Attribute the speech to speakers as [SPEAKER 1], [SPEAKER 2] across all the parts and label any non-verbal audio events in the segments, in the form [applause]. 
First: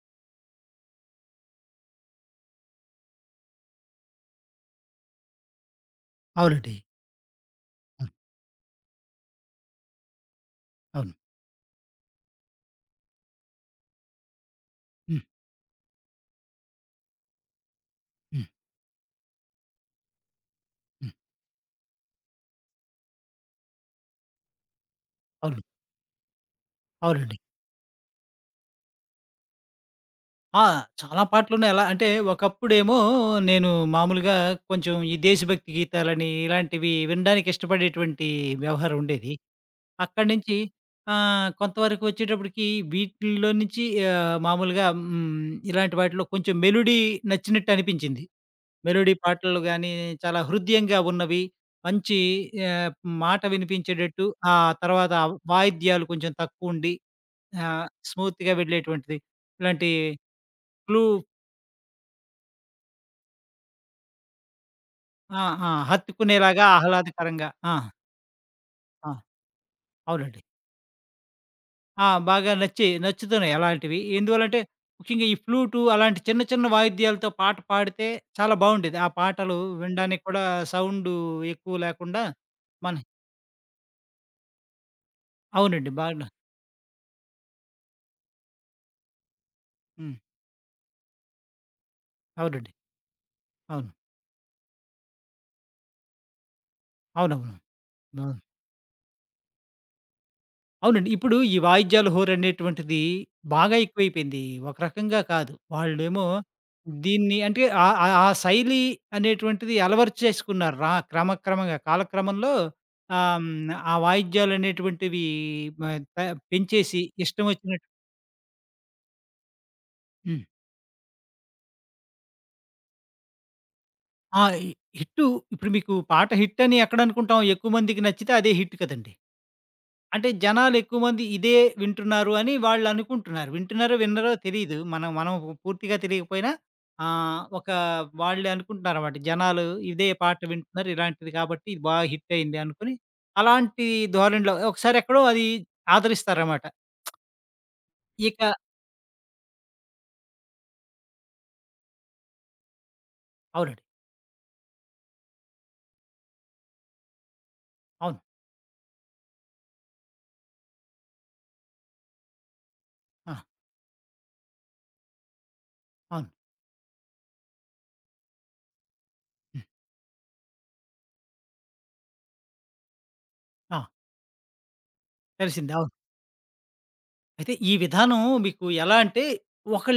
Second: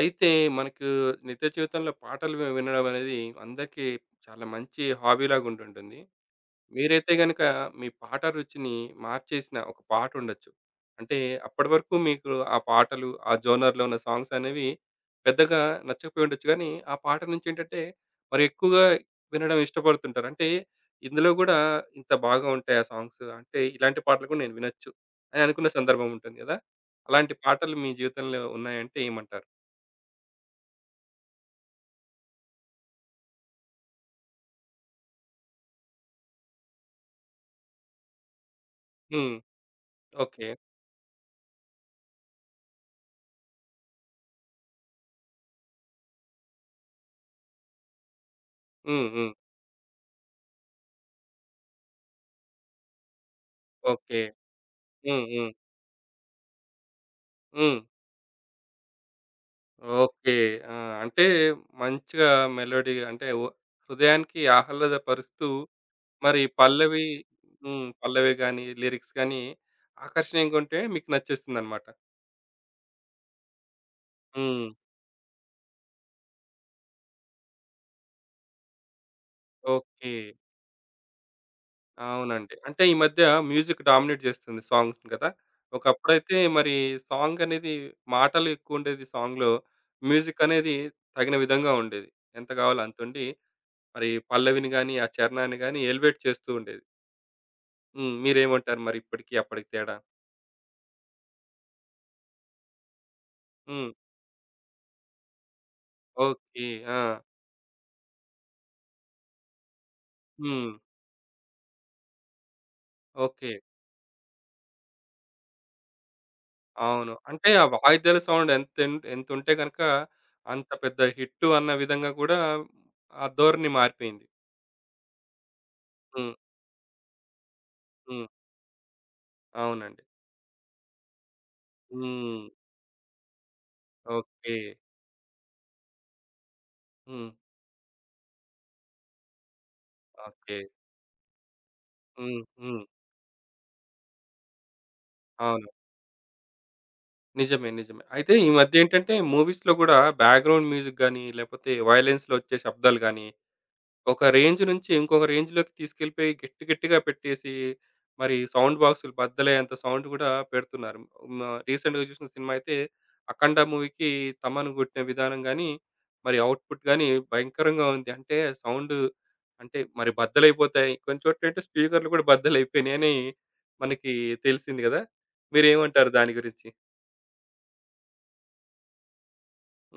[SPEAKER 1] అయితే మనకు నిత్య జీవితంలో పాటలు వినడం అనేది అందరికీ చాలా మంచి హాబీలాగా ఉంటుంటుంది.
[SPEAKER 2] అవునండి.
[SPEAKER 1] మీరైతే గనుక మీ
[SPEAKER 2] అవును.
[SPEAKER 1] పాట రుచిని మార్చేసిన ఒక పాట ఉండొచ్చు.
[SPEAKER 2] అవును.
[SPEAKER 1] అంటే అప్పటివరకు మీకు ఆ పాటలు, ఆ జోనర్‌లో ఉన్న సాంగ్స్ అనేవి
[SPEAKER 2] హ్మ్.
[SPEAKER 1] పెద్దగా నచ్చకపోయి ఉండొచ్చు గానీ, ఆ పాట నుంచి ఏంటంటే మరి
[SPEAKER 2] హ్మ్.
[SPEAKER 1] ఎక్కువగా వినడం ఇష్టపడుతుంటారు. అంటే
[SPEAKER 2] హ్మ్.
[SPEAKER 1] ఇందులో గూడా ఇంత బాగా ఉంటాయి ఆ సాంగ్స్. అంటే ఇలాంటి పాటలు కూడా నేను వినొచ్చు అని
[SPEAKER 2] అవును.
[SPEAKER 1] అనుకున్న సందర్భం ఉంటుంది గదా! అలాంటి
[SPEAKER 2] అవునండి.
[SPEAKER 1] పాటలు మీ జీవితంలో ఉన్నాయంటే ఏమంటారు?
[SPEAKER 2] ఆ! చాలా పాటలున్నాయి. ఎలా అంటే ఒకప్పుడేమో నేను మామూలుగా కొంచెం ఈ దేశభక్తి గీతాలని ఇలాంటివి వినడానికి ఇష్టపడేటువంటి వ్యవహారం ఉండేది.
[SPEAKER 1] హ్మ్.
[SPEAKER 2] అక్కడి
[SPEAKER 1] ఓకే.
[SPEAKER 2] నుంచి కొంతవరకు వచ్చేటప్పటికి వీటిల్లో నుంచి మామూలుగా ఇలాంటి వాటిలో కొంచెం మెలోడీ నచ్చినట్టు అనిపించింది.
[SPEAKER 1] హ్మ్.
[SPEAKER 2] మెలోడీ
[SPEAKER 1] హ్మ్.
[SPEAKER 2] పాటలు గాని చాలా హృద్యంగా ఉన్నవి. మంచి ఆహ్, మాట
[SPEAKER 1] ఓకే.
[SPEAKER 2] వినిపించేటట్టు ఆ తర్వాత
[SPEAKER 1] హ్మ్. హ్మ్.
[SPEAKER 2] వాయిద్యాలు కొంచెం తక్కువుండి ఆ!
[SPEAKER 1] హ్మ్.
[SPEAKER 2] స్మూత్‌గా వెళ్ళేటువంటిది. ఇలాంటి
[SPEAKER 1] ఓకే. ఆ!
[SPEAKER 2] క్లూ
[SPEAKER 1] అంటే మంచిగా మెలోడీ అంటే ఓ హృదయానికి
[SPEAKER 2] ఆ!
[SPEAKER 1] ఆహ్లాదపరుస్తూ
[SPEAKER 2] ఆ!
[SPEAKER 1] మరి
[SPEAKER 2] హత్తుకునేలాగా
[SPEAKER 1] పల్లవి.
[SPEAKER 2] ఆహ్లాదకరంగా ఆ!
[SPEAKER 1] హ్మ్. పల్లవి గాని,
[SPEAKER 2] ఆ!
[SPEAKER 1] లిరిక్స్ గాని
[SPEAKER 2] అవునండి.
[SPEAKER 1] ఆకర్షణీయంగా ఉంటే మీకు నచ్చేస్తుందన్నమాట.
[SPEAKER 2] బాగా నచ్చుతున్నాయి అలాంటివి. ఎందువల్లంటే
[SPEAKER 1] హ్మ్.
[SPEAKER 2] ముఖ్యంగా ఈ ఫ్లూటు అలాంటి చిన్న చిన్న వాయిద్యాలతో పాట పాడితే చాలా బావుండేది. ఆ పాటలు
[SPEAKER 1] ఓకే.
[SPEAKER 2] వినడానికి కూడా సౌండు ఎక్కువ లేకుండా
[SPEAKER 1] అవునండి. అంటే ఈ
[SPEAKER 2] మన
[SPEAKER 1] మధ్య మ్యూజిక్ డామినేట్ చేస్తుంది సాంగ్స్‌ని కదా!
[SPEAKER 2] అవునండి.
[SPEAKER 1] ఒకప్పుడైతే మరి సాంగ్ అనేది మాటలు ఎక్కువ ఉండేది సాంగ్‌లో.
[SPEAKER 2] హ్మ్.
[SPEAKER 1] మ్యూజిక్ అనేది తగిన విధంగా ఉండేది. ఎంత
[SPEAKER 2] అవునండి.
[SPEAKER 1] కావాలో అంతుండి
[SPEAKER 2] అవును.
[SPEAKER 1] మరి పల్లవిని గాని, ఆ చరణాన్ని గాని ఎలివేట్ చేస్తూ ఉండేది.
[SPEAKER 2] అవునవును.
[SPEAKER 1] హ్మ్.
[SPEAKER 2] ఆ!
[SPEAKER 1] మీరేమంటారు మరి ఇప్పటికి, అప్పటికి తేడా?
[SPEAKER 2] అవునండి. ఇప్పుడు ఈ వాయిద్యాల హోరనేటువంటిది బాగా
[SPEAKER 1] హ్మ్.
[SPEAKER 2] ఎక్కువైపోయింది. ఒక రకంగా కాదు. వాళ్ళేమో
[SPEAKER 1] ఓకే. ఆ!
[SPEAKER 2] దీన్ని అంటే ఆహ్, ఆహ్, ఆ శైలి అనేటువంటిది అలవరుచు
[SPEAKER 1] హ్మ్.
[SPEAKER 2] చేసుకున్నారు. క్రమక్రమంగా కాలక్రమంలో ఆహ్,
[SPEAKER 1] ఓకే.
[SPEAKER 2] హ్మ్. ఆ వాయిద్యాలనేటువంటివి మ ప పెంచేసి
[SPEAKER 1] అవును.
[SPEAKER 2] ఇష్టం
[SPEAKER 1] అంటే ఆ
[SPEAKER 2] వచ్చినట్టు
[SPEAKER 1] వాయిద్యాల సౌండ్ ఎంతుంటే గనక
[SPEAKER 2] హ్మ్.
[SPEAKER 1] అంత పెద్ద హిట్టు అన్న విధంగా కూడా ఆ ధోరణి మారిపోయింది.
[SPEAKER 2] ఆ! హిట్టు ఇప్పుడు మీకు పాట
[SPEAKER 1] హ్మ్.
[SPEAKER 2] హిట్టని ఎక్కడనుకుంటాం? ఎక్కువ మందికి
[SPEAKER 1] హ్మ్.
[SPEAKER 2] నచ్చితే అదే హిట్ కదండీ!
[SPEAKER 1] అవునండి.
[SPEAKER 2] అంటే జనాలెక్కువ మంది ఇదే వింటున్నారు
[SPEAKER 1] హ్మ్.
[SPEAKER 2] అని వాళ్ళనుకుంటున్నారు. వింటున్నారో, వినరో
[SPEAKER 1] ఓకే.
[SPEAKER 2] తెలీదు. మనం మనం పూర్తిగా తెలియకపోయినా
[SPEAKER 1] హ్మ్.
[SPEAKER 2] ఆహ్, ఒక వాళ్ళే అనుకుంటున్నారన్నమాట. జనాలు ఇదే పాట
[SPEAKER 1] ఓకే.
[SPEAKER 2] వింటున్నారు. ఇలాంటిది కాబట్టి ఇది బాగా హిట్
[SPEAKER 1] హ్మ్.
[SPEAKER 2] అయింది
[SPEAKER 1] హ్మ్.
[SPEAKER 2] అనుకుని, అలాంటి ధోరణిలో ఒకసారి ఎక్కడో అది
[SPEAKER 1] అవును.
[SPEAKER 2] ఆదరిస్తారన్నమాట.
[SPEAKER 1] నిజమే. నిజమే. అయితే
[SPEAKER 2] ఇక
[SPEAKER 1] ఈ మధ్యేంటంటే మూవీస్‌లో గూడా బ్యాక్‌గ్రౌండ్ మ్యూజిక్ గాని, లేపోతే వయలెన్స్‌లో వచ్చే శబ్దాలు గాని
[SPEAKER 2] అవునండి.
[SPEAKER 1] ఒక రేంజ్ నుంచి ఇంకొక రేంజ్‌లోకి తీసుకెళ్ళిపోయి గట్టి గట్టిగా పెట్టేసి,
[SPEAKER 2] అవును.
[SPEAKER 1] మరి సౌండ్ బాక్సులు బద్దలయ్యేంత సౌండ్ గూడా పెడుతున్నారు. మ రీసెంట్‌గా చూసిన సినిమా అయితే
[SPEAKER 2] ఆ!
[SPEAKER 1] 'అఖండ' మూవీకి 'తమన్' గొట్టిన విధానం గాని,
[SPEAKER 2] అవును.
[SPEAKER 1] మరి అవుట్‌పుట్ గాని భయంకరంగా ఉంది. అంటే సౌండు
[SPEAKER 2] హ్మ్.
[SPEAKER 1] అంటే మరి బద్దలైపోతాయి. కొన్ని చోట్లేంటే స్పీకర్‌లు కూడా బద్దలైపోయినాయని
[SPEAKER 2] ఆ!
[SPEAKER 1] మనకి తెలిసింది గదా!
[SPEAKER 2] తెలిసింది. అవును.
[SPEAKER 1] మీరేమంటారు దాని గురించి?
[SPEAKER 2] అయితే ఈ విధానం మీకు ఎలా అంటే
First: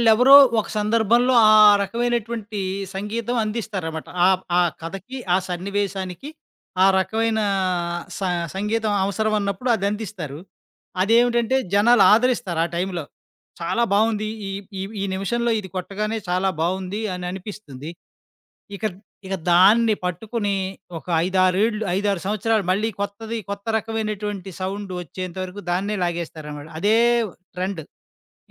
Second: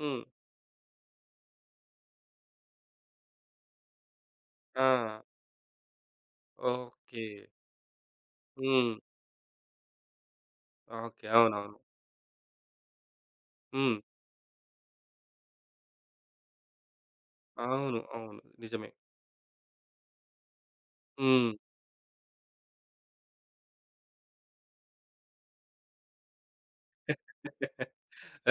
[SPEAKER 1] హ్మ్.
[SPEAKER 2] ఒక సందర్భంలో ఆ రకమైనటువంటి సంగీతం అందిస్తారన్నమాట. ఆ ఆ
[SPEAKER 1] ఆ!
[SPEAKER 2] కథకి, ఆ సన్నివేశానికి ఆ
[SPEAKER 1] ఓకే.
[SPEAKER 2] రకమైన స
[SPEAKER 1] హ్మ్.
[SPEAKER 2] సంగీతం అవసరం అన్నప్పుడు అది అందిస్తారు.
[SPEAKER 1] ఓకే.
[SPEAKER 2] అదేమిటంటే
[SPEAKER 1] అవునవును.
[SPEAKER 2] జనాలు ఆదరిస్తారు ఆ టైంలో. చాలా
[SPEAKER 1] హ్మ్.
[SPEAKER 2] బావుంది. ఈ ఈ ఈ నిమిషంలో ఇది కొట్టగానే చాలా బావుంది అని అనిపిస్తుంది.
[SPEAKER 1] అవును. అవును.
[SPEAKER 2] ఇక
[SPEAKER 1] నిజమే.
[SPEAKER 2] ఇక దాన్ని పట్టుకుని ఒక 5,
[SPEAKER 1] హ్మ్.
[SPEAKER 2] 6 ఏళ్ళు 5, 6 సంవత్సరాలు మళ్ళీ కొత్తది కొత్త రకమైనటువంటి సౌండ్ వచ్చేంత వరకు దాన్నే లాగేస్తారనమాట. అదే ట్రెండ్.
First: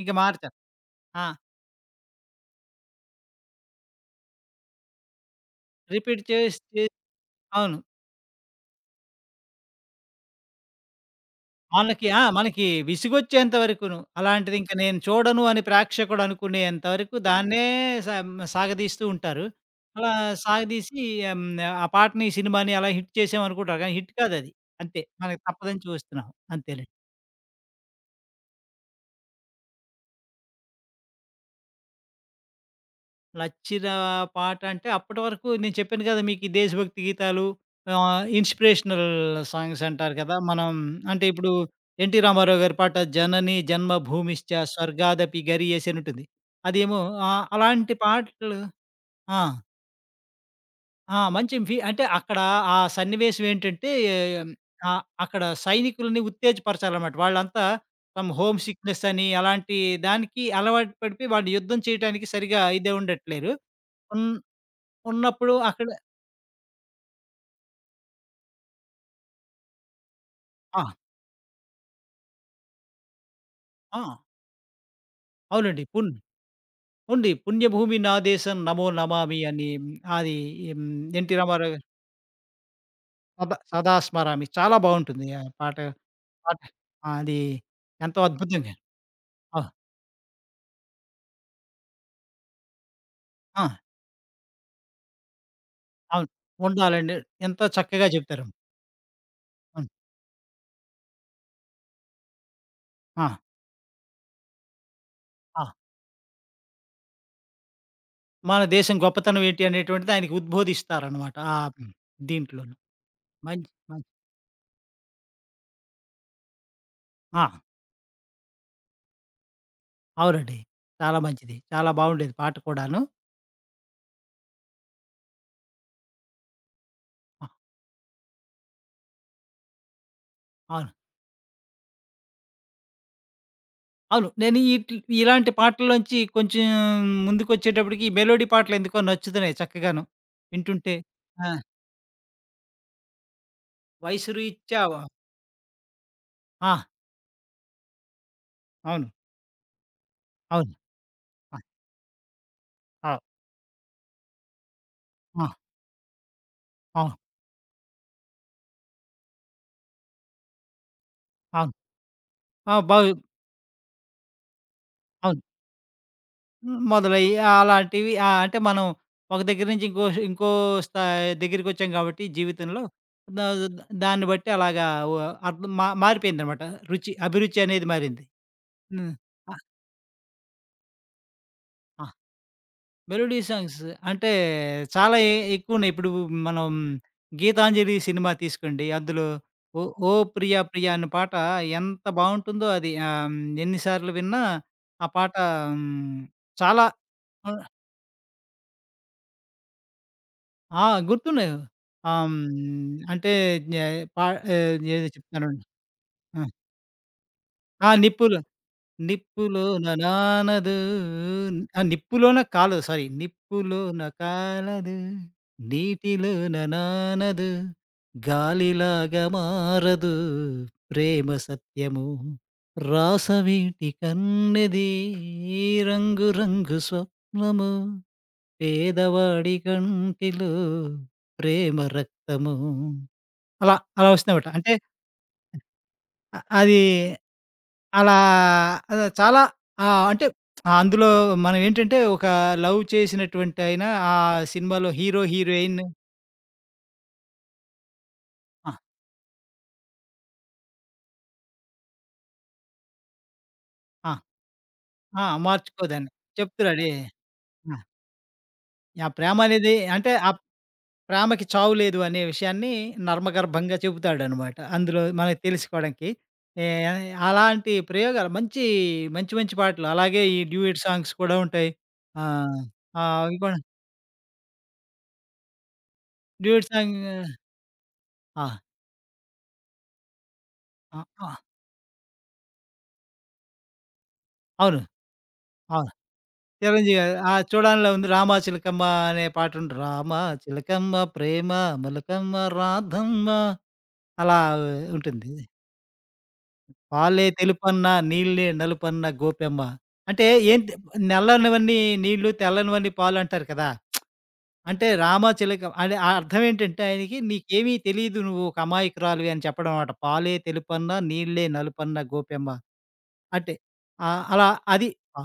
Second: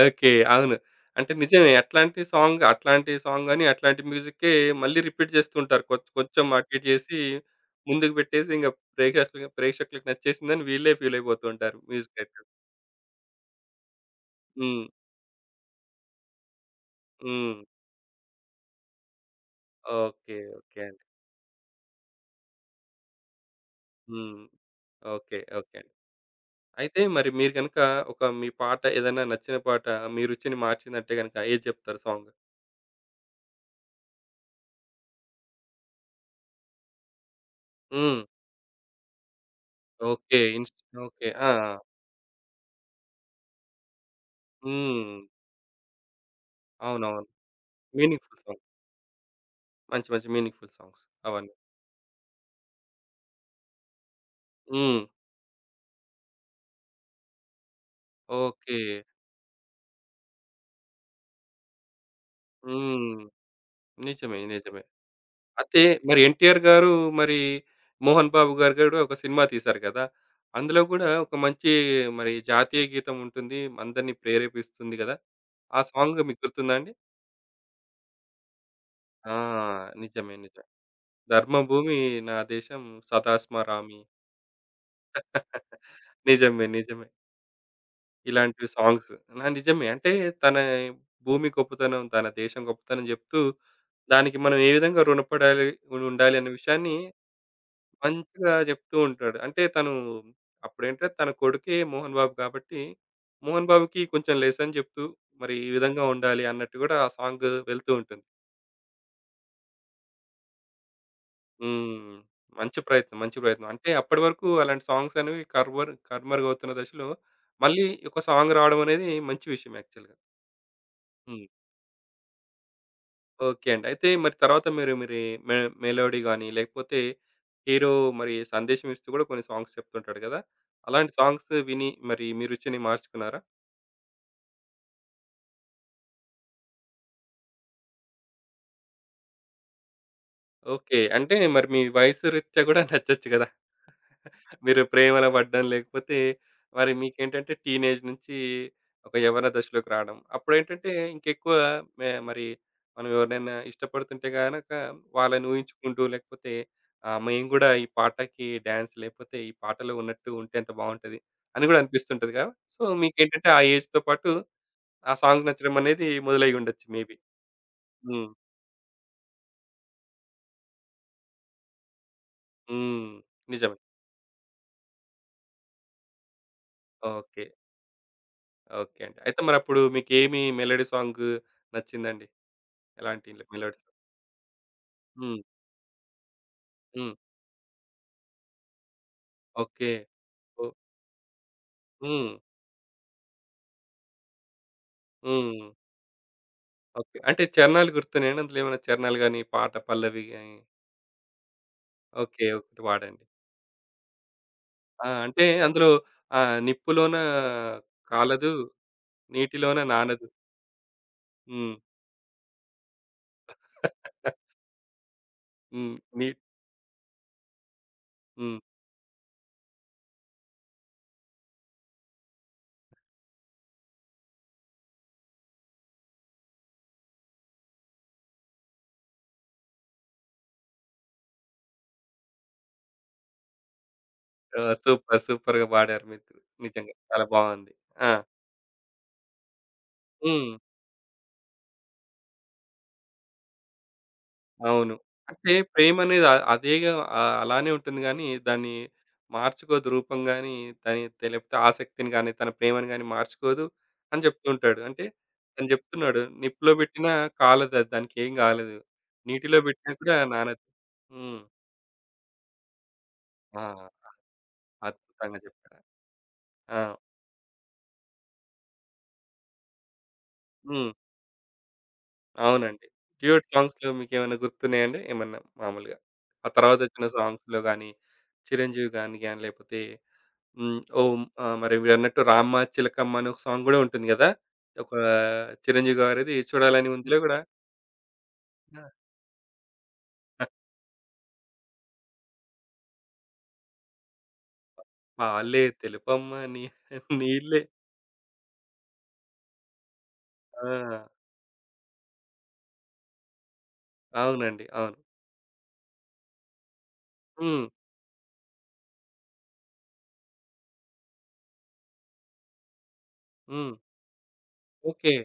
[SPEAKER 2] ఇంక
[SPEAKER 1] ఓకే.
[SPEAKER 2] మార్చరు.
[SPEAKER 1] అవును.
[SPEAKER 2] ఆ!
[SPEAKER 1] అంటే నిజమే. అట్లాంటి సాంగ్, అట్లాంటి సాంగ్ అని అట్లాంటి మ్యూజిక్కే మళ్ళీ రిపీట్ చేస్తుంటారు.
[SPEAKER 2] రిపీట్
[SPEAKER 1] కొంచెం
[SPEAKER 2] చేసి
[SPEAKER 1] అటు ఇటు
[SPEAKER 2] చేసి
[SPEAKER 1] చేసి
[SPEAKER 2] అవును.
[SPEAKER 1] ముందుకు పెట్టేసి ఇంక ప్రేక్షకులకి ప్రేక్షకులకి నచ్చేసిందని వీళ్ళే ఫీల్ అయిపోతూ ఉంటారు
[SPEAKER 2] మనకి
[SPEAKER 1] మ్యూజిక్ అయితే.
[SPEAKER 2] మనకి విసుగొచ్చేంత వరకును. అలాంటిది ఇంక
[SPEAKER 1] హ్మ్.
[SPEAKER 2] నేను చూడను అని ప్రేక్షకుడు అనుకునేంత వరకు
[SPEAKER 1] హ్మ్.
[SPEAKER 2] దాన్నే సం సాగదీస్తూ ఉంటారు. అలా
[SPEAKER 1] ఓకే. ఓకే
[SPEAKER 2] సాగదీసి
[SPEAKER 1] అండి.
[SPEAKER 2] హ్మ్, ఆ పాటని, సినిమాని అలా హిట్ చేసామనుకుంటారు. కానీ హిట్
[SPEAKER 1] హ్మ్.
[SPEAKER 2] కాదది. అంతే.
[SPEAKER 1] ఓకే.
[SPEAKER 2] మనకి
[SPEAKER 1] ఓకే
[SPEAKER 2] తప్పదని
[SPEAKER 1] అండి.
[SPEAKER 2] చూస్తున్నాం. అంతేలే.
[SPEAKER 1] అయితే మరి మీరు గనుక ఒక మీ పాట ఏదైనా నచ్చిన పాట మీ రుచిని మార్చిందంటే గనుక ఏది చెప్తారు సాంగ్?
[SPEAKER 2] నచ్చిన పాట అంటే అప్పటి వరకు నేను చెప్పాను కదా మీకు ఈ దేశభక్తి గీతాలు
[SPEAKER 1] హ్మ్.
[SPEAKER 2] ఇన్స్‌పిరేషనల్ సాంగ్స్ అంటారు కదా!
[SPEAKER 1] ఓకే.
[SPEAKER 2] మనం అంటే
[SPEAKER 1] ఓకే. ఆ!
[SPEAKER 2] ఇప్పుడు 'ఎన్టీ రామారావు' గారి పాట 'జనని జన్మభూమిశ్చ
[SPEAKER 1] హ్మ్.
[SPEAKER 2] స్వర్గాదపి గరీయసి' అని ఉంటుంది. అదేమో
[SPEAKER 1] అవునవును.
[SPEAKER 2] అలాంటి
[SPEAKER 1] మీనింగ్‌ఫుల్
[SPEAKER 2] పాటలు
[SPEAKER 1] సాంగ్.
[SPEAKER 2] ఆ!
[SPEAKER 1] మంచి, మంచి మీనింగ్‌ఫుల్ సాంగ్స్
[SPEAKER 2] ఆ!
[SPEAKER 1] అవన్నీ.
[SPEAKER 2] మంచి అంటే అక్కడ ఆ సన్నివేశం ఏంటంటే
[SPEAKER 1] హ్మ్.
[SPEAKER 2] అక్కడ సైనికులని ఉత్తేజపరచాలన్నమాట. వాళ్ళంతా సమ్ హోమ్
[SPEAKER 1] ఓకే.
[SPEAKER 2] సిక్‌నెస్ అని అలాంటి దానికి అలవాటు పడిపోయి వాళ్ళు యుద్ధం చేయటానికి సరిగ్గా ఇదే
[SPEAKER 1] హ్మ్.
[SPEAKER 2] ఉండట్లేరు. హ్మ్.
[SPEAKER 1] నిజమే. నిజమే.
[SPEAKER 2] ఉన్నప్పుడు
[SPEAKER 1] అయితే
[SPEAKER 2] అక్కడ
[SPEAKER 1] మరి 'ఎన్టీఆర్' గారు మరి 'మోహన్ బాబు' గారు గూడా ఒక సినిమా తీశారు కదా! అందులో
[SPEAKER 2] ఆ!
[SPEAKER 1] గూడా ఒక మంచి మరి జాతీయ గీతం ఉంటుంది.
[SPEAKER 2] ఆ!
[SPEAKER 1] అందరిని ప్రేరేపిస్తుంది గదా! ఆ
[SPEAKER 2] అవునండి.
[SPEAKER 1] సాంగ్ మీకు గుర్తుందా అండి?
[SPEAKER 2] ఉంది. 'పుణ్యభూమి నా దేశం నమో
[SPEAKER 1] ఆ!
[SPEAKER 2] నమామి' అని అది
[SPEAKER 1] నిజమే. నిజమే.
[SPEAKER 2] హ్మ్, 'ఎన్టీ రామారావు' గారు
[SPEAKER 1] 'ధర్మభూమి నా దేశం సదా
[SPEAKER 2] సదా సదా
[SPEAKER 1] స్మరామి.'
[SPEAKER 2] స్మరామి చాలా బావుంటుంది. ఆ పాట పాట
[SPEAKER 1] నిజమే. నిజమే.
[SPEAKER 2] అది ఎంతో
[SPEAKER 1] ఇలాంటివి
[SPEAKER 2] అద్భుతంగా
[SPEAKER 1] సాంగ్స్.
[SPEAKER 2] ఆ!
[SPEAKER 1] నిజమే. అంటే తన భూమి గొప్పతనం, తన దేశం గొప్పతనం జెప్తూ,
[SPEAKER 2] ఆ!
[SPEAKER 1] దానికి మనం ఏ విధంగా రుణపడాలి,
[SPEAKER 2] అవును.
[SPEAKER 1] ఉండాలి అనే విషయాన్ని
[SPEAKER 2] ఉండాలండి. ఎంతో చక్కగా చెప్తారు.
[SPEAKER 1] మంచిగా జెప్తూ ఉంటాడు. అంటే
[SPEAKER 2] అవును.
[SPEAKER 1] తను అప్పుడేంటంటే తన కొడుకే మోహన్ బాబు కాబట్టి,
[SPEAKER 2] ఆ!
[SPEAKER 1] మోహన్ బాబుకి కొంచెం లెసన్ జెప్తూ, మరి
[SPEAKER 2] ఆ!
[SPEAKER 1] ఈ విధంగా ఉండాలి అన్నట్టు గూడా ఆ సాంగ్ వెళ్తూ ఉంటుంది.
[SPEAKER 2] మన దేశం గొప్పతనం ఏంటి అనేటువంటిది ఆయనకి ఉద్బోధిస్తారనమాట.
[SPEAKER 1] హ్మ్.
[SPEAKER 2] దీంట్లోను.
[SPEAKER 1] మంచి ప్రయత్నం. మంచి ప్రయత్నం.
[SPEAKER 2] మంచి
[SPEAKER 1] అంటే
[SPEAKER 2] మంచి
[SPEAKER 1] అప్పటి వరకు అలాంటి సాంగ్స్ అనేవి కనుమరుగవుతున్న దశలో,
[SPEAKER 2] ఆ!
[SPEAKER 1] మళ్ళీ ఒక సాంగ్ రావడం అనేది మంచి విషయం యాక్చువల్‌గా.
[SPEAKER 2] అవునండి. చాలా
[SPEAKER 1] హ్మ్.
[SPEAKER 2] మంచిది. చాలా బావుండేది పాట కూడాను.
[SPEAKER 1] ఓకే అండి. అయితే మరి తర్వాత మీరు మరి మె మెలోడీ గాని, లేకపోతే
[SPEAKER 2] ఆ!
[SPEAKER 1] హీరో మరి సందేశం ఇస్తూ కూడా కొన్ని సాంగ్స్ చెప్తుంటాడు కదా!
[SPEAKER 2] అవును.
[SPEAKER 1] అలాంటి సాంగ్స్ విని మరి మీ రుచిని మార్చుకున్నారా?
[SPEAKER 2] అవును. నేను ఇలాంటి పాటల్లోంచి కొంచెం ముందుకొచ్చేటప్పటికి ఈ మెలోడీ పాటలెందుకో నచ్చుతున్నాయి చక్కగాను. వింటుంటే
[SPEAKER 1] ఓకే. అంటే
[SPEAKER 2] ఆ!
[SPEAKER 1] మరి మీ వయసు రీత్యా కూడా [laughs] నచ్చొచ్చు కదా!
[SPEAKER 2] 'వయసు
[SPEAKER 1] మీరు
[SPEAKER 2] రీత్యావ'
[SPEAKER 1] ప్రేమలో పడ్డం, లేకపోతే
[SPEAKER 2] ఆ!
[SPEAKER 1] మరి మీకేంటంటే టీనేజ్ నుంచి
[SPEAKER 2] అవును.
[SPEAKER 1] ఒక యవ్వన దశలోకి రావడం.
[SPEAKER 2] అవును.
[SPEAKER 1] అప్పుడేంటంటే ఇంకెక్కువ
[SPEAKER 2] ఆ!
[SPEAKER 1] మరి మనం
[SPEAKER 2] ఆ!
[SPEAKER 1] ఎవరినైనా ఇష్టపడుతుంటే గనక వాళ్ళని
[SPEAKER 2] ఆ!
[SPEAKER 1] ఊహించుకుంటూ లేకపోతే
[SPEAKER 2] అవును.
[SPEAKER 1] ఆహ్, మేము గూడా ఈ పాటకి డాన్స్ లేకపోతే ఈ పాటలో ఉన్నట్టు ఉంటే ఎంత బావుంటది అని
[SPEAKER 2] అవును.
[SPEAKER 1] గూడా అనిపిస్తుంటదిగా. సో,
[SPEAKER 2] బాగు
[SPEAKER 1] మీకేంటంటే ఆ ఏజ్‌తో పాటు ఆ
[SPEAKER 2] అవును.
[SPEAKER 1] సాంగ్స్ నచ్చడం అనేది మొదలయ్యి ఉండొచ్చు మేబీ.
[SPEAKER 2] మొదలయ్యి అలాంటివి
[SPEAKER 1] హ్మ్.
[SPEAKER 2] అంటే మనం ఒక దగ్గర నుంచి ఇంకో ఇంకో స్థాయి దగ్గరికొచ్చాం కాబట్టి జీవితంలో
[SPEAKER 1] హ్మ్.
[SPEAKER 2] దా
[SPEAKER 1] నిజమే.
[SPEAKER 2] దాన్ని బట్టి అలాగా వ అర్థం మారిపోయిందనమాట. రుచి,
[SPEAKER 1] ఓకే.
[SPEAKER 2] అభిరుచి అనేది మారింది.
[SPEAKER 1] ఓకే
[SPEAKER 2] హ్మ్.
[SPEAKER 1] అండి. అయితే
[SPEAKER 2] ఆ!
[SPEAKER 1] మరప్పుడు మీకేమి మెలోడీ సాంగ్
[SPEAKER 2] ఆ!
[SPEAKER 1] నచ్చిందండి? ఎలాంటి
[SPEAKER 2] మెలోడీ
[SPEAKER 1] మెలోడీ
[SPEAKER 2] సాంగ్స్
[SPEAKER 1] సాంగ్?
[SPEAKER 2] అంటే చాలా
[SPEAKER 1] హ్మ్.
[SPEAKER 2] ఎక్కువున్నాయి. ఇప్పుడు మనం
[SPEAKER 1] హ్మ్.
[SPEAKER 2] 'గీతాంజలి' సినిమా తీసుకోండి. అందులో 'ఓ
[SPEAKER 1] ఓకే.
[SPEAKER 2] ఓ ప్రియా
[SPEAKER 1] ఓహ్!
[SPEAKER 2] ప్రియా' అనే పాట ఎంత
[SPEAKER 1] హ్మ్.
[SPEAKER 2] బావుంటుందో అది ఎన్ని సార్లు విన్నా ఆ పాట
[SPEAKER 1] హ్మ్.
[SPEAKER 2] హ్మ్, చాలా
[SPEAKER 1] ఓకే. అంటే
[SPEAKER 2] ఆహ్,
[SPEAKER 1] చరణాలు గుర్తున్నాయండి? అందులో ఏమైనా చరణాలు గాని, పాట పల్లవి గాని?
[SPEAKER 2] ఆ! గుర్తున్నాయి.
[SPEAKER 1] ఓకే. ఒకటి పాడండి.
[SPEAKER 2] అంటే న్యా పా
[SPEAKER 1] ఆ!
[SPEAKER 2] ఏదో
[SPEAKER 1] అంటే
[SPEAKER 2] చెప్తాను.
[SPEAKER 1] అందులో
[SPEAKER 2] ఆ!
[SPEAKER 1] ఆహ్, నిప్పులోన
[SPEAKER 2] ఆ! 'నిప్పుల'
[SPEAKER 1] కాలదు, నీటిలోన
[SPEAKER 2] నిప్పులోన
[SPEAKER 1] నానదు.
[SPEAKER 2] నానదు
[SPEAKER 1] హ్మ్.
[SPEAKER 2] నిప్పులోన కాలదు సారీ. నిప్పులోన
[SPEAKER 1] [laughs]
[SPEAKER 2] కాలదు,
[SPEAKER 1] హ్మ్. నీ
[SPEAKER 2] నీటిలోన నానదు,
[SPEAKER 1] హ్మ్.
[SPEAKER 2] గాలిలాగా మారదు ప్రేమ సత్యము. రాసవీటి కన్నెది రంగు రంగు స్వప్నము. పేదవాడి కంటిలో ప్రేమ రక్తము. అలా అలా వస్తుందమాట.
[SPEAKER 1] ఆ!
[SPEAKER 2] అంటే
[SPEAKER 1] సూపర్. సూపర్‌గా పాడారు మీరు.
[SPEAKER 2] అది
[SPEAKER 1] నిజంగా చాలా బావుంది. ఆ!
[SPEAKER 2] అలా అలా చాలా ఆ! అంటే
[SPEAKER 1] హ్మ్.
[SPEAKER 2] అందులో మనం ఏంటంటే ఒక లవ్ చేసినటువంటయినా ఆ సినిమాలో
[SPEAKER 1] అవును.
[SPEAKER 2] హీరో,
[SPEAKER 1] అంటే
[SPEAKER 2] హీరోయిన్
[SPEAKER 1] ప్రేమనేది అదేగా ఆహ్, అలానే ఉంటుంది గానీ,
[SPEAKER 2] ఆ!
[SPEAKER 1] దాన్ని మార్చుకోదు రూపం గాని, దాని లేకపోతే ఆసక్తిని గాని, తన ప్రేమను గాని మార్చుకోదు
[SPEAKER 2] ఆ!
[SPEAKER 1] అని జెప్తుంటాడు. అంటే
[SPEAKER 2] ఆ!
[SPEAKER 1] తను
[SPEAKER 2] మార్చుకోదని
[SPEAKER 1] జెప్తున్నాడు, నిప్పులో
[SPEAKER 2] చెప్తున్నాడు. ఏ
[SPEAKER 1] బెట్టినా
[SPEAKER 2] ఆ!
[SPEAKER 1] కాలదది దానికేం గాలేదు.
[SPEAKER 2] ఆ ప్రేమ
[SPEAKER 1] నీటిలో
[SPEAKER 2] అనేది
[SPEAKER 1] బెట్టినా
[SPEAKER 2] అంటే
[SPEAKER 1] కూడా నానదు. హ్మ్.
[SPEAKER 2] ప్రేమకి చావు లేదు అనే విషయాన్ని నర్మగర్భంగా
[SPEAKER 1] ఆ!
[SPEAKER 2] చెబుతాడనమాట. అందులో
[SPEAKER 1] అద్భుతంగా
[SPEAKER 2] మనకు
[SPEAKER 1] జెప్పారు.
[SPEAKER 2] తెలుసుకోవడానికి. ఏ
[SPEAKER 1] ఆ!
[SPEAKER 2] అలాంటి ప్రయోగాలు మంచి, మంచి పాటలు అలాగే ఈ డ్యూయెట్
[SPEAKER 1] హ్మ్.
[SPEAKER 2] సాంగ్స్ కూడా ఉంటాయి. ఆ!
[SPEAKER 1] అవునండి.
[SPEAKER 2] ఆ! అవి
[SPEAKER 1] డ్యూయెట్
[SPEAKER 2] కూడా
[SPEAKER 1] సాంగ్స్‌లో మీకేమైనా గుర్తున్నాయండి? ఏమన్నా మామూలుగా? ఆ
[SPEAKER 2] డ్యూయెట్ సాంగ్
[SPEAKER 1] తర్వాతొచ్చిన సాంగ్స్‌లో గాని,
[SPEAKER 2] ఆ!
[SPEAKER 1] చిరంజీవి గాని గాని లేపోతే హ్మ్.
[SPEAKER 2] ఆ!
[SPEAKER 1] ఓం
[SPEAKER 2] ఆ!
[SPEAKER 1] ఆహ్, మరి మీరన్నట్టు 'రామ్మ చిలకమ్మ' అనే ఒక సాంగ్ గూడా ఉంటుంది గదా!
[SPEAKER 2] అవును.
[SPEAKER 1] ఒక
[SPEAKER 2] అవును.
[SPEAKER 1] చిరంజీవి గారిది 'చూడాలని
[SPEAKER 2] చిరంజీవి గారు.
[SPEAKER 1] ఉందిలో'
[SPEAKER 2] ఆ!
[SPEAKER 1] గూడా
[SPEAKER 2] 'చూడానిలో' ఉంది 'రామా చిలకమ్మ' అనే పాటుంటది. రామా చిలకమ్మ ప్రేమ మలకమ్మ రాధమ్మ అలా ఉంటుంది.
[SPEAKER 1] పాలే తెలుపమ్మ నీ [laughs]
[SPEAKER 2] పాలే
[SPEAKER 1] నీళ్ళే.
[SPEAKER 2] తెలుపన్న నీళ్ళే నలుపన్న గోపెమ్మ. అంటే
[SPEAKER 1] ఆ!
[SPEAKER 2] ఏంటి నల్లనివన్నీ నీళ్ళు, తెల్లనివన్నీ పాలు అంటారు కదా!
[SPEAKER 1] అవునండి.
[SPEAKER 2] అంటే
[SPEAKER 1] అవును.
[SPEAKER 2] రామా చిలక అని ఆ అర్థం ఏంటంటే ఆయనకి
[SPEAKER 1] హ్మ్.
[SPEAKER 2] నీకేమీ తెలీదు నువ్వు ఒక అమాయకురాలివి అని చెప్పడం మాట. పాలే తెలుపన్న నీళ్ళే నలుపన్న గోపెమ్మ. అంటే
[SPEAKER 1] హ్మ్.
[SPEAKER 2] అలా అది
[SPEAKER 1] ఓకే.
[SPEAKER 2] ఆ!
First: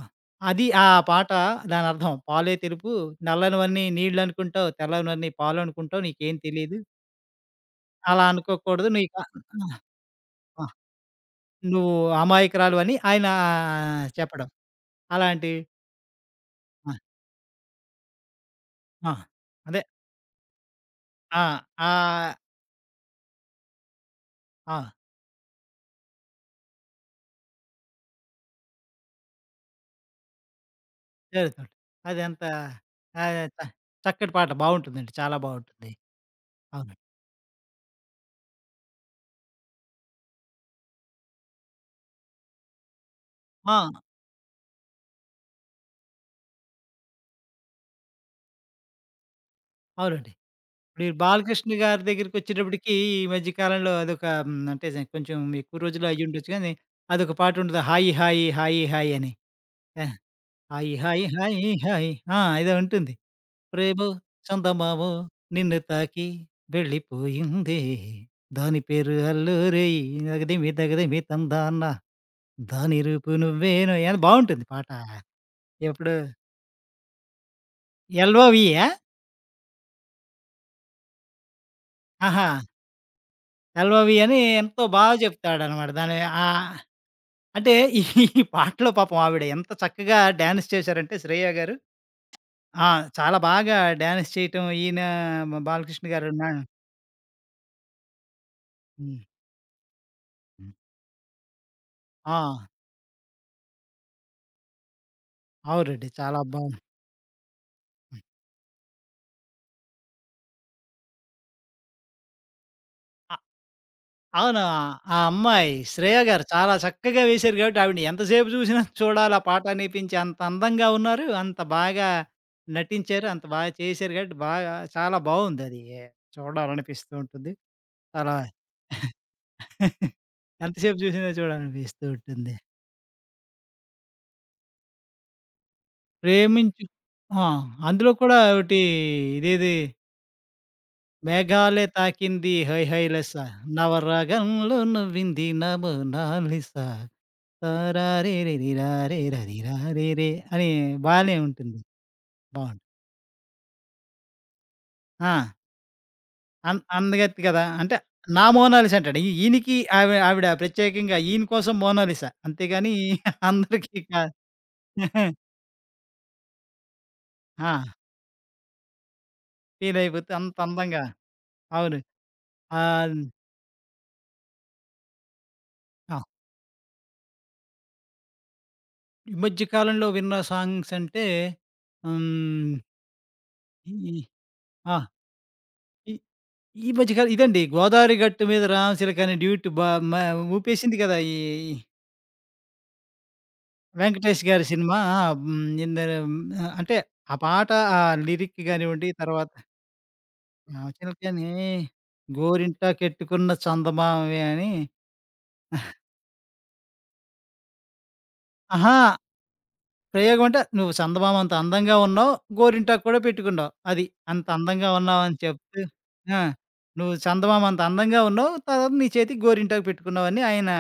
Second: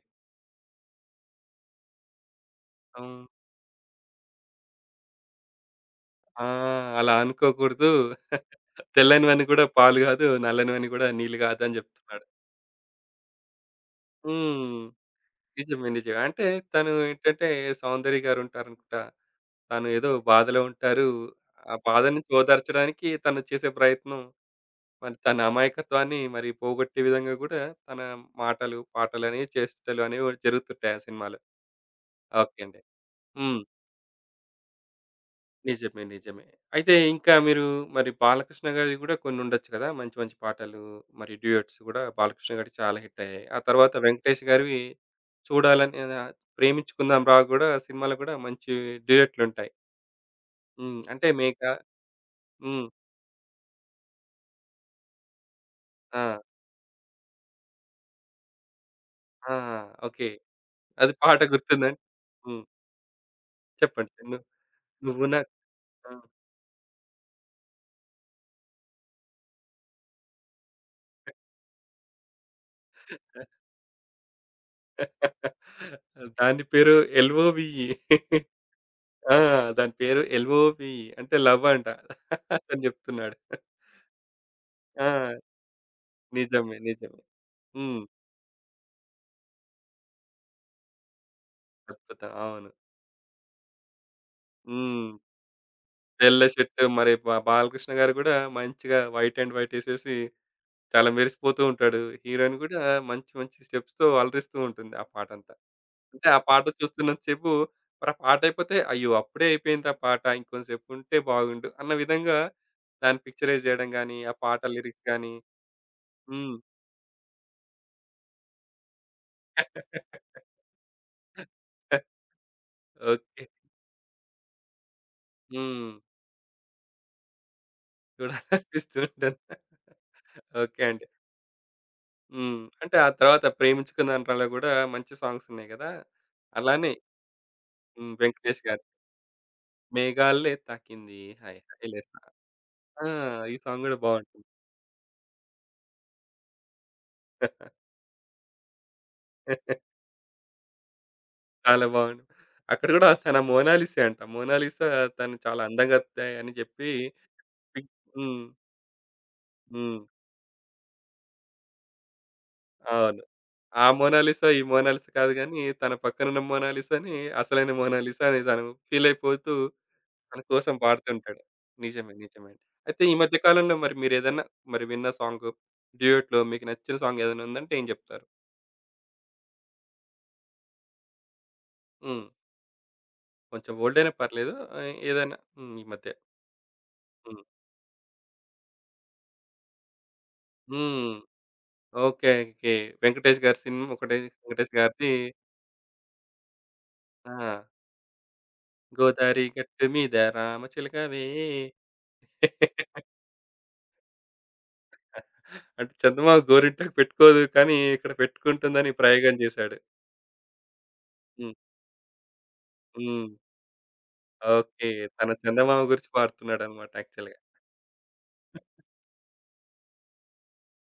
[SPEAKER 2] ఆ పాట దానర్థం. "పాలే తెలుపు
[SPEAKER 1] అవును.
[SPEAKER 2] నల్లనివన్నీ నీళ్ళనుకుంటావు, తెల్లనివన్నీ పాలనుకుంటావు నీకేం
[SPEAKER 1] ఆ!
[SPEAKER 2] తెలీదు.
[SPEAKER 1] అలా అనుకోకూడదు.
[SPEAKER 2] అలా
[SPEAKER 1] [laughs]
[SPEAKER 2] అనుకోకూడదు నీకు
[SPEAKER 1] తెల్లనివన్నీ గూడా
[SPEAKER 2] ఆహ్,
[SPEAKER 1] పాలు గాదు.
[SPEAKER 2] ఆ!
[SPEAKER 1] నల్లనివన్నీ గూడా నీళ్ళు గాదు అని
[SPEAKER 2] నువ్వు
[SPEAKER 1] జెప్తున్నాడు.
[SPEAKER 2] అమాయకురాలువని" ఆయన చెప్పడం.
[SPEAKER 1] హ్మ్.
[SPEAKER 2] అలాంటి
[SPEAKER 1] నిజమే. నిజమే. అంటే తను
[SPEAKER 2] ఆ!
[SPEAKER 1] ఏంటంటే 'సౌందర్య' గారుంటారనుకుంటా.
[SPEAKER 2] ఆ! అదే.
[SPEAKER 1] తను ఏదో బాధలో ఉంటారు.
[SPEAKER 2] ఆ!
[SPEAKER 1] ఆ బాధ నుంచి
[SPEAKER 2] ఆహ్,
[SPEAKER 1] ఓదార్చడానికి తను చేసే ప్రయత్నం
[SPEAKER 2] ఆ!
[SPEAKER 1] మరి తన అమాయకత్వాన్ని మరి పోగొట్టే విధంగా గూడా తన మాటలు, పాటలని, చేష్టలు అనేవి జరుగుతుంటాయి ఆ సినిమాలో.
[SPEAKER 2] జరుగుతుంది. అదెంత
[SPEAKER 1] ఓకే అండి.
[SPEAKER 2] ఆహ్, చ
[SPEAKER 1] హ్మ్.
[SPEAKER 2] చక్కటి పాట బావుంటుందండి. చాలా బావుంటుంది.
[SPEAKER 1] నిజమే. నిజమే. అయితే
[SPEAKER 2] అవును.
[SPEAKER 1] ఇంకా మీరు మరి బాలకృష్ణ గారివి గూడా కొన్ని ఉండొచ్చు కదా! మంచి మంచి పాటలు మరి డ్యూయెట్స్ గూడా బాలకృష్ణ గారివి చాలా హిట్ అయ్యాయి. ఆ
[SPEAKER 2] ఆ!
[SPEAKER 1] తర్వాత వెంకటేష్ గారివి 'చూడాలని' ఆహ్, 'ప్రేమించుకుందాం రా' గూడా సినిమాలో గూడా మంచి డ్యూయెట్లుంటాయి.
[SPEAKER 2] అవునండి.
[SPEAKER 1] హ్మ్.
[SPEAKER 2] మీరు
[SPEAKER 1] అంటే 'మేఘ'
[SPEAKER 2] బాలకృష్ణ గారి
[SPEAKER 1] హ్మ్.
[SPEAKER 2] దగ్గరికొచ్చేటప్పటికి ఈ మధ్య కాలంలో అదొక అంటే కొంచెం ఎక్కువ రోజులు
[SPEAKER 1] ఆ!
[SPEAKER 2] అయ్యుండొచ్చు గానీ, అదొక పాట ఉంటది. 'హాయి హాయి హాయి హాయి' అని.
[SPEAKER 1] ఆ!
[SPEAKER 2] ఆ!
[SPEAKER 1] ఓకే.
[SPEAKER 2] 'హాయి
[SPEAKER 1] అది
[SPEAKER 2] హాయి
[SPEAKER 1] పాట
[SPEAKER 2] హాయి
[SPEAKER 1] గుర్తుందండి.
[SPEAKER 2] హాయి'
[SPEAKER 1] హ్మ్.
[SPEAKER 2] ఏదో ఉంటుంది. ప్రేమో
[SPEAKER 1] చెప్పండి.
[SPEAKER 2] చందమామో
[SPEAKER 1] నువ్వు నా.
[SPEAKER 2] నిన్ను
[SPEAKER 1] ఆ!
[SPEAKER 2] తాకి వెళ్ళిపోయిందే, దాని పేరు అల్లూరేయ్ దగదిమి దగదిమి తందాన దాని రూపు నువ్వేనోయ్ అని బావుంటుంది పాట. ఎప్పుడు
[SPEAKER 1] దాని పేరు ఎల్ఓవిఈ.
[SPEAKER 2] 'ఎల్ఓవి' ఆ?
[SPEAKER 1] ఆ! దాని పేరు ఎల్ఓవిఈ అంటే లవ్ అంట.
[SPEAKER 2] ఆహా!
[SPEAKER 1] అతను చెప్తున్నాడు.
[SPEAKER 2] 'ఎల్ఓవి' అని ఎంతో బాగా
[SPEAKER 1] ఆ!
[SPEAKER 2] చెప్తాడనమాట. దాని ఆ
[SPEAKER 1] నిజమే. నిజమే.
[SPEAKER 2] అంటే ఈ
[SPEAKER 1] హ్మ్.
[SPEAKER 2] [laughs] ఈ పాటలో పాపం ఆవిడ ఎంత చక్కగా డాన్స్ చేశారంటే శ్రేయ గారు.
[SPEAKER 1] అద్భుతం. అవును.
[SPEAKER 2] ఆ! చాలా బాగా డాన్స్ చేయటం ఈయన
[SPEAKER 1] హ్మ్.
[SPEAKER 2] మ బాలకృష్ణ గారు
[SPEAKER 1] తెల్ల షర్ట్ మరి బాలకృష్ణ గారు కూడా మంచిగా
[SPEAKER 2] హ్మ్.
[SPEAKER 1] వైట్ అండ్ వైట్ ఎసేసి చాలా మెరిసిపోతూ ఉంటాడు. హీరోయిన్
[SPEAKER 2] ఆ!
[SPEAKER 1] కూడా మంచి మంచి స్టెప్స్‌తో అలరిస్తూ ఉంటుంది ఆ పాటంతా.
[SPEAKER 2] అవునండి.
[SPEAKER 1] అంటే ఆ
[SPEAKER 2] చాలా
[SPEAKER 1] పాట
[SPEAKER 2] బావుంది.
[SPEAKER 1] చూస్తున్నంత సేపు మరి ఆ పాట అయిపోతే అయ్యో! అప్పుడే అయిపోయింది ఆ పాట. ఇంకొంసేపు ఉంటే బాగుండు అన్న విధంగా దాన్ని
[SPEAKER 2] అ
[SPEAKER 1] పిక్చరైజ్ చేయడం గాని, ఆ
[SPEAKER 2] అవును.
[SPEAKER 1] పాట
[SPEAKER 2] ఆ
[SPEAKER 1] లిరిక్స్
[SPEAKER 2] ఆ
[SPEAKER 1] గాని.
[SPEAKER 2] అమ్మాయి శ్రేయ గారు
[SPEAKER 1] హ్మ్.
[SPEAKER 2] చాలా చక్కగా వేశారు కాబట్టి ఆవిడని ఎంతసేపు చూసినా చూడాలి ఆ పాట అనిపించి అంత అందంగా ఉన్నారు. అంత బాగా నటించారు.
[SPEAKER 1] ఓకే.
[SPEAKER 2] అంత బాగా చేశారు కాబట్టి చాలా బావుందది.
[SPEAKER 1] హ్మ్.
[SPEAKER 2] చూడాలనిపిస్తూ ఉంటుంది. చాలా
[SPEAKER 1] చూడాలనిపిస్తుంటుంది.
[SPEAKER 2] [laughs]
[SPEAKER 1] ఓకే
[SPEAKER 2] ఎంతసేపు
[SPEAKER 1] అండి.
[SPEAKER 2] చూసినా చూడాలనిపిస్తూ ఉంటుంది.
[SPEAKER 1] హ్మ్. అంటే ఆ తర్వాత 'ప్రేమించుకుందాండ్రా'లో గూడా మంచి సాంగ్స్ ఉన్నాయి గదా!
[SPEAKER 2] ప్రేమించు
[SPEAKER 1] అలానే
[SPEAKER 2] ఆ! అందులో
[SPEAKER 1] హ్మ్.
[SPEAKER 2] కూడా
[SPEAKER 1] 'వెంకటేష్'
[SPEAKER 2] ఒకటి
[SPEAKER 1] గారి
[SPEAKER 2] ఇదేది
[SPEAKER 1] 'మేఘాల్లే తాకింది హై
[SPEAKER 2] మేఘాలే
[SPEAKER 1] హైలే'.
[SPEAKER 2] తాకింది హై హై
[SPEAKER 1] ఆ!
[SPEAKER 2] లెస్స
[SPEAKER 1] ఈ సాంగ్ గూడా బావుంటుంది.
[SPEAKER 2] నవరాగంలో నువ్వింది నా మోనాలిస
[SPEAKER 1] [laughs]
[SPEAKER 2] తారారిరిరిరారిరరిరారిరే అని బానే ఉంటుంది.
[SPEAKER 1] చాలా బావుంది.
[SPEAKER 2] బావుంటుంది.
[SPEAKER 1] అక్కడ గూడా తన 'మోనాలిసే' అంట. 'మోనాలిసా'
[SPEAKER 2] ఆ!
[SPEAKER 1] తను చాలా అందంగా అని
[SPEAKER 2] అం
[SPEAKER 1] చెప్పి
[SPEAKER 2] అందగత్తె కదా!
[SPEAKER 1] పిక్
[SPEAKER 2] అంటే
[SPEAKER 1] హ్మ్.
[SPEAKER 2] నా మోనాలిస అంటాడు. ఈ ఈయనకి
[SPEAKER 1] హ్మ్.
[SPEAKER 2] ఆవి ఆవిడ ప్రత్యేకంగా ఈయన కోసం మోనాలిస. అంతేగాని
[SPEAKER 1] అవును. ఆ
[SPEAKER 2] అందరికీ కాదు.
[SPEAKER 1] 'మోనాలిసా' ఈ 'మోనాలిసా' కాదు
[SPEAKER 2] [laughs]
[SPEAKER 1] గానీ, తన పక్కనున్న 'మోనాలిసా'ని అసలైన
[SPEAKER 2] ఆ!
[SPEAKER 1] 'మోనాలిసా' అని తను ఫీలయిపోతూ
[SPEAKER 2] ఫీలయిపోతూ
[SPEAKER 1] తన
[SPEAKER 2] అంత
[SPEAKER 1] కోసం
[SPEAKER 2] అందంగా
[SPEAKER 1] పాడుతుంటాడు.
[SPEAKER 2] అవును.
[SPEAKER 1] నిజమే. నిజమే. అయితే ఈ
[SPEAKER 2] ఆహ్,
[SPEAKER 1] మధ్య కాలంలో మరి మీరేదన్నా మరి విన్న సాంగు,
[SPEAKER 2] ఆ!
[SPEAKER 1] డ్యూయెట్‌లో మీకు నచ్చిన సాంగ్ ఏదైనా ఉందంటే ఏం జెప్తారు?
[SPEAKER 2] ఈ మధ్య కాలంలో విన్న సాంగ్స్ అంటే
[SPEAKER 1] హ్మ్.
[SPEAKER 2] హ్మ్.
[SPEAKER 1] కొంచెం ఓల్డ్ అయినా
[SPEAKER 2] ఈ
[SPEAKER 1] పర్లేదు. ఆహ్,
[SPEAKER 2] ఆ!
[SPEAKER 1] ఏదైనా హ్మ్. ఈ
[SPEAKER 2] ఈ
[SPEAKER 1] మధ్య.
[SPEAKER 2] ఈ మధ్య కాలం
[SPEAKER 1] హ్మ్.
[SPEAKER 2] ఇదండి 'గోదావరి గట్టు మీద రామచిలక' అనే డ్యూట్ బా మ ఊపేసింది
[SPEAKER 1] హ్మ్.
[SPEAKER 2] కదా!
[SPEAKER 1] ఓకే. ఓకే. 'వెంకటేష్' గారి సినిమా ఒకటి
[SPEAKER 2] వెంకటేష్ గారి
[SPEAKER 1] 'వెంకటేష్'
[SPEAKER 2] సినిమా
[SPEAKER 1] గారిది
[SPEAKER 2] ఆ! హ్మ్. ఇందరు ఉమ్, అంటే
[SPEAKER 1] ఆ!
[SPEAKER 2] ఆ పాట ఆ లిరిక్ గానివ్వండి
[SPEAKER 1] 'గోదారి
[SPEAKER 2] తర్వాత
[SPEAKER 1] గట్టు మీద రామచిలకవే'.
[SPEAKER 2] రామచిలకనే గోరింటాకెట్టుకున్న చందమామమే అని
[SPEAKER 1] అంటే చందమామ గోరింటాకు పెట్టుకోదు కానీ ఇక్కడ పెట్టుకుంటుందని
[SPEAKER 2] అహా!
[SPEAKER 1] ప్రయోగం చేశాడు.
[SPEAKER 2] ప్రయోగం అంటే నువ్వు చందమామ అంత
[SPEAKER 1] హ్మ్.
[SPEAKER 2] అందంగా ఉన్నావు. గోరింటాకు కూడా
[SPEAKER 1] హ్మ్.
[SPEAKER 2] పెట్టుకున్నావు. అది. అంత
[SPEAKER 1] ఓకే.
[SPEAKER 2] అందంగా
[SPEAKER 1] తన
[SPEAKER 2] ఉన్నావని
[SPEAKER 1] చందమామ
[SPEAKER 2] చెప్తూ
[SPEAKER 1] గురించి
[SPEAKER 2] ఆ!
[SPEAKER 1] పాడుతున్నాడన్నమాట
[SPEAKER 2] నువ్వు
[SPEAKER 1] యాక్చువల్‌గా.
[SPEAKER 2] చందమామ అంత అందంగా ఉన్నావు. తర్వాత నీ చేతికి గోరింటాకు పెట్టుకున్నావని ఆయన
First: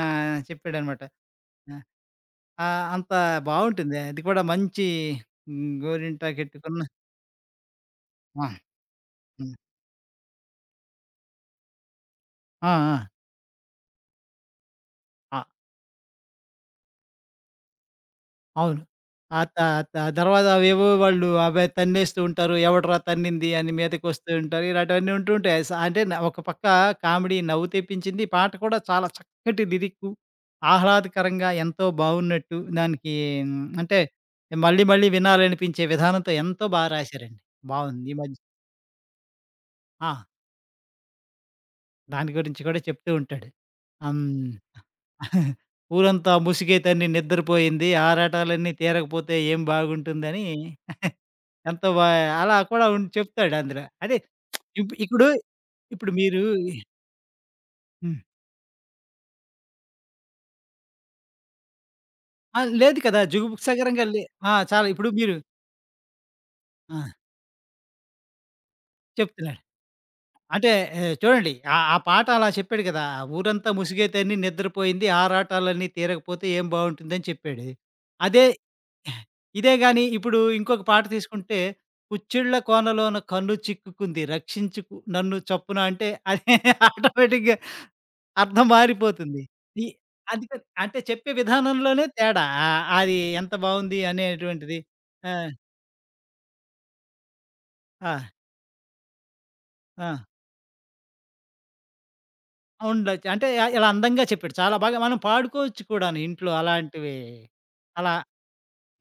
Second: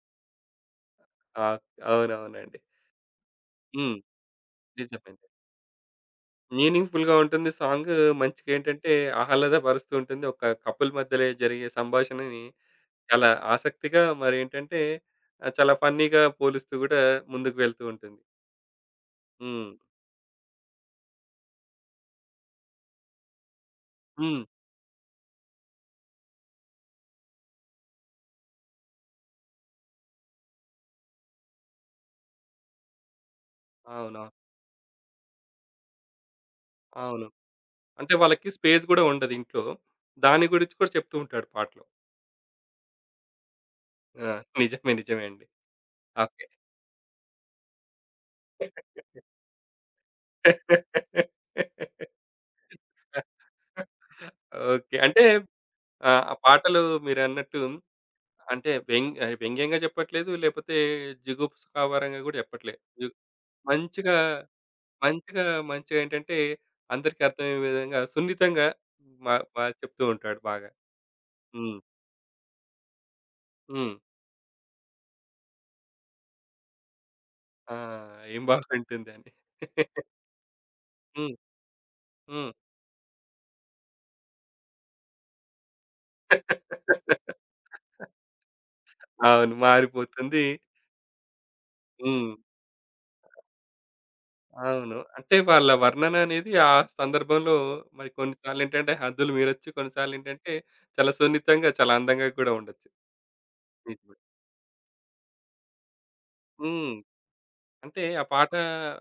[SPEAKER 2] చెప్పాడనమాట.
[SPEAKER 1] ఆ!
[SPEAKER 2] ఆ!
[SPEAKER 1] అవునవునండి.
[SPEAKER 2] అంత బావుంటుంది.
[SPEAKER 1] హ్మ్.
[SPEAKER 2] అది కూడా మంచి
[SPEAKER 1] నిజమే.
[SPEAKER 2] గోరింటాకెట్టుకున్న
[SPEAKER 1] మీనింగ్‌ఫుల్‌గా ఉంటుంది సాంగు.
[SPEAKER 2] ఆ!
[SPEAKER 1] మంచిగేంటంటే
[SPEAKER 2] హ్మ్.
[SPEAKER 1] ఆహ్లాదపరుస్తూ ఉంటుంది. ఒక కపుల్ మధ్యలో జరిగే సంభాషణని
[SPEAKER 2] ఆ! ఉమ్, ఆ!
[SPEAKER 1] చాలా ఆసక్తిగా మరేంటంటే
[SPEAKER 2] ఆ!
[SPEAKER 1] ఆహ్, చాలా ఫన్నీగా పోలుస్తూ గూడా ముందుకు వెళ్తూ ఉంటుంది.
[SPEAKER 2] అవును. ఆ త
[SPEAKER 1] హ్మ్.
[SPEAKER 2] త తర్వాత అవేవో వాళ్ళు అవే తన్నేస్తూ ఉంటారు. ఎవడ్రా తన్నింది అని మీదకొస్తూ
[SPEAKER 1] హ్మ్.
[SPEAKER 2] ఉంటారు. ఇలాంటివన్నీ ఉంటూ ఉంటాయి. స అంటే న ఒక పక్క కామెడీ నవ్వు తెప్పించింది. పాట కూడా చాలా చక్కటి లిరిక్కు. ఆహ్లాదకరంగా ఎంతో బావున్నట్టు దానికి అంటే
[SPEAKER 1] అవును.
[SPEAKER 2] మళ్ళీ మళ్ళీ వినాలనిపించే విధానంతో ఎంతో
[SPEAKER 1] అవును.
[SPEAKER 2] రాశారండి. బావుంది.
[SPEAKER 1] అంటే
[SPEAKER 2] ఈ మధ్య
[SPEAKER 1] వాళ్ళకి స్పేస్ గూడా ఉండదు ఇంట్లో.
[SPEAKER 2] ఆ!
[SPEAKER 1] దాని గురించి కూడా చెప్తూ ఉంటాడు పాటలో.
[SPEAKER 2] దాని గురించి కూడా చెప్తూ ఉంటాడు. ఆహ్,
[SPEAKER 1] ఆ!
[SPEAKER 2] హ్మ్.
[SPEAKER 1] నిజమే. నిజమే అండి.
[SPEAKER 2] ఊరంతా
[SPEAKER 1] ఓకే.
[SPEAKER 2] ముసిగే తన్ని నిద్రపోయింది. ఆరాటాలన్నీ తీరకపోతే ఏం బాగుంటుందని [laughs] ఎంతో అలా కూడా ఉండి చెప్తాడు అందులో. అదే ఇప్
[SPEAKER 1] ఓకే. అంటే
[SPEAKER 2] ఇప్పుడు, ఇప్పుడు
[SPEAKER 1] ఆహ్, ఆ
[SPEAKER 2] మీరు
[SPEAKER 1] పాటలు మీరన్నట్టు
[SPEAKER 2] హ్మ్.
[SPEAKER 1] అంటే వ్యంగ్యంగా చెప్పట్లేదు. లేపోతే, జుగుప్సావరంగా గూడా
[SPEAKER 2] ఆ!
[SPEAKER 1] చెప్పట్లే.
[SPEAKER 2] లేదు
[SPEAKER 1] జు
[SPEAKER 2] కదా! జుగుప్సాగరంగా
[SPEAKER 1] మంచిగా.
[SPEAKER 2] లే చాలా ఇప్పుడు మీరు
[SPEAKER 1] మంచిగా. మంచిగా ఏంటంటే
[SPEAKER 2] ఆ!
[SPEAKER 1] అందరికి అర్థమయ్యే విధంగా సున్నితంగా మా
[SPEAKER 2] చెప్తున్నా.
[SPEAKER 1] మా చెప్తూ ఉంటాడు బాగా.
[SPEAKER 2] అంటే చూడండి.
[SPEAKER 1] హ్మ్.
[SPEAKER 2] ఆ ఆ పాట అలా చెప్పాడు కదా! ఊరంతా
[SPEAKER 1] హ్మ్.
[SPEAKER 2] ముసుగేతని నిద్రపోయింది, ఆరాటాలన్నీ తీరకపోతే ఏం బావుంటుందని చెప్పాడు.
[SPEAKER 1] ఆ! ఏం
[SPEAKER 2] అదే
[SPEAKER 1] బాగుంటుందని.
[SPEAKER 2] ఇదే గాని ఇప్పుడు ఇంకొక పాట
[SPEAKER 1] హ్మ్.
[SPEAKER 2] తీసుకుంటే,
[SPEAKER 1] హ్మ్.
[SPEAKER 2] కుచ్చిళ్ళ కోనలోన కన్ను చిక్కుకుంది రక్షించుకు నన్ను చప్పున అంటే అదే [laughs]
[SPEAKER 1] [laughs] [laughs]
[SPEAKER 2] ఆటోమేటిక్‌గా అర్థం మారిపోతుంది.
[SPEAKER 1] అవును.
[SPEAKER 2] ఈ
[SPEAKER 1] మారిపోతుంది.
[SPEAKER 2] అందుకని అంటే చెప్పే విధానంలోనే
[SPEAKER 1] హ్మ్.
[SPEAKER 2] తేడా. అది ఎంత బావుంది అనేటువంటిది.
[SPEAKER 1] అవును.
[SPEAKER 2] ఆ!
[SPEAKER 1] అంటే వాళ్ళ వర్ణన అనేది ఆ సందర్భంలో మరి
[SPEAKER 2] ఆ!
[SPEAKER 1] కొన్నిసార్లు ఏంటంటే హద్దులు మీరొచ్చు.
[SPEAKER 2] ఆ!
[SPEAKER 1] కొన్నిసార్లు ఏంటంటే చాలా సున్నితంగా, చాలా అందంగా కూడా ఉండొచ్చు.
[SPEAKER 2] ఉండొచ్చు. అంటే ఇలా
[SPEAKER 1] నిజమే.
[SPEAKER 2] అందంగా చెప్పాడు. చాలా బాగా మనం పాడుకోవచ్చు కూడాను ఇంట్లో
[SPEAKER 1] హ్మ్.
[SPEAKER 2] అలాంటివి.
[SPEAKER 1] అంటే
[SPEAKER 2] అలా
[SPEAKER 1] ఆ పాట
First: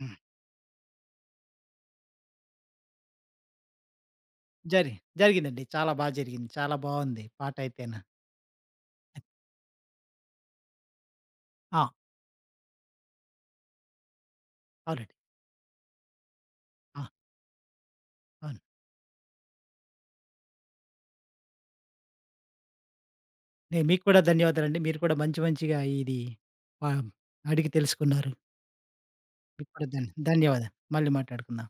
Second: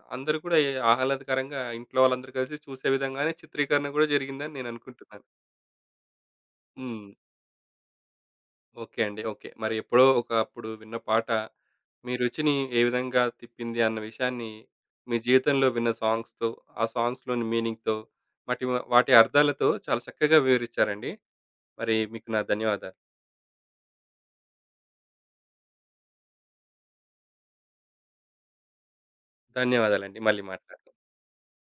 [SPEAKER 2] హ్మ్.
[SPEAKER 1] అందరూ కూడా ఏ ఆహ్లాదకరంగా ఇంట్లో వాళ్ళందరూ కలిసి చూసే విధంగానే చిత్రీకరణ కూడా జరిగిందని నేను
[SPEAKER 2] జరి
[SPEAKER 1] అనుకుంటున్నాను.
[SPEAKER 2] జరిగిందండి. చాలా జరిగింది. చాలా
[SPEAKER 1] హ్మ్.
[SPEAKER 2] బావుంది పాటయితేనా.
[SPEAKER 1] ఓకే అండి. ఓకే. మరి ఎప్పుడో ఒకప్పుడు విన్న పాట
[SPEAKER 2] ఆ!
[SPEAKER 1] మీ రుచిని ఏ విధంగా తిప్పింది అన్న విషయాన్ని
[SPEAKER 2] అవునండి.
[SPEAKER 1] మీ జీవితంలో విన్న సాంగ్స్‌తో, ఆ
[SPEAKER 2] ఆ!
[SPEAKER 1] సాంగ్స్‌లోని మీనింగ్‌తో,
[SPEAKER 2] అవును.
[SPEAKER 1] వాటి వాటి అర్థాలతో చాలా చక్కగా వివరించారండి. మరి మీకు నా ధన్యవాదాలు.
[SPEAKER 2] నేను మీకు కూడా ధన్యవాదాలండి. మీరు కూడా మంచి మంచిగా ఇది ప అడిగి తెలుసుకున్నారు. మీకు కూడా
[SPEAKER 1] ధన్యవాదాలండి. మళ్ళీ
[SPEAKER 2] ధన్యవాదాలు.
[SPEAKER 1] మాట్లాడదాం.
[SPEAKER 2] మళ్ళీ మాట్లాడుకుందాం.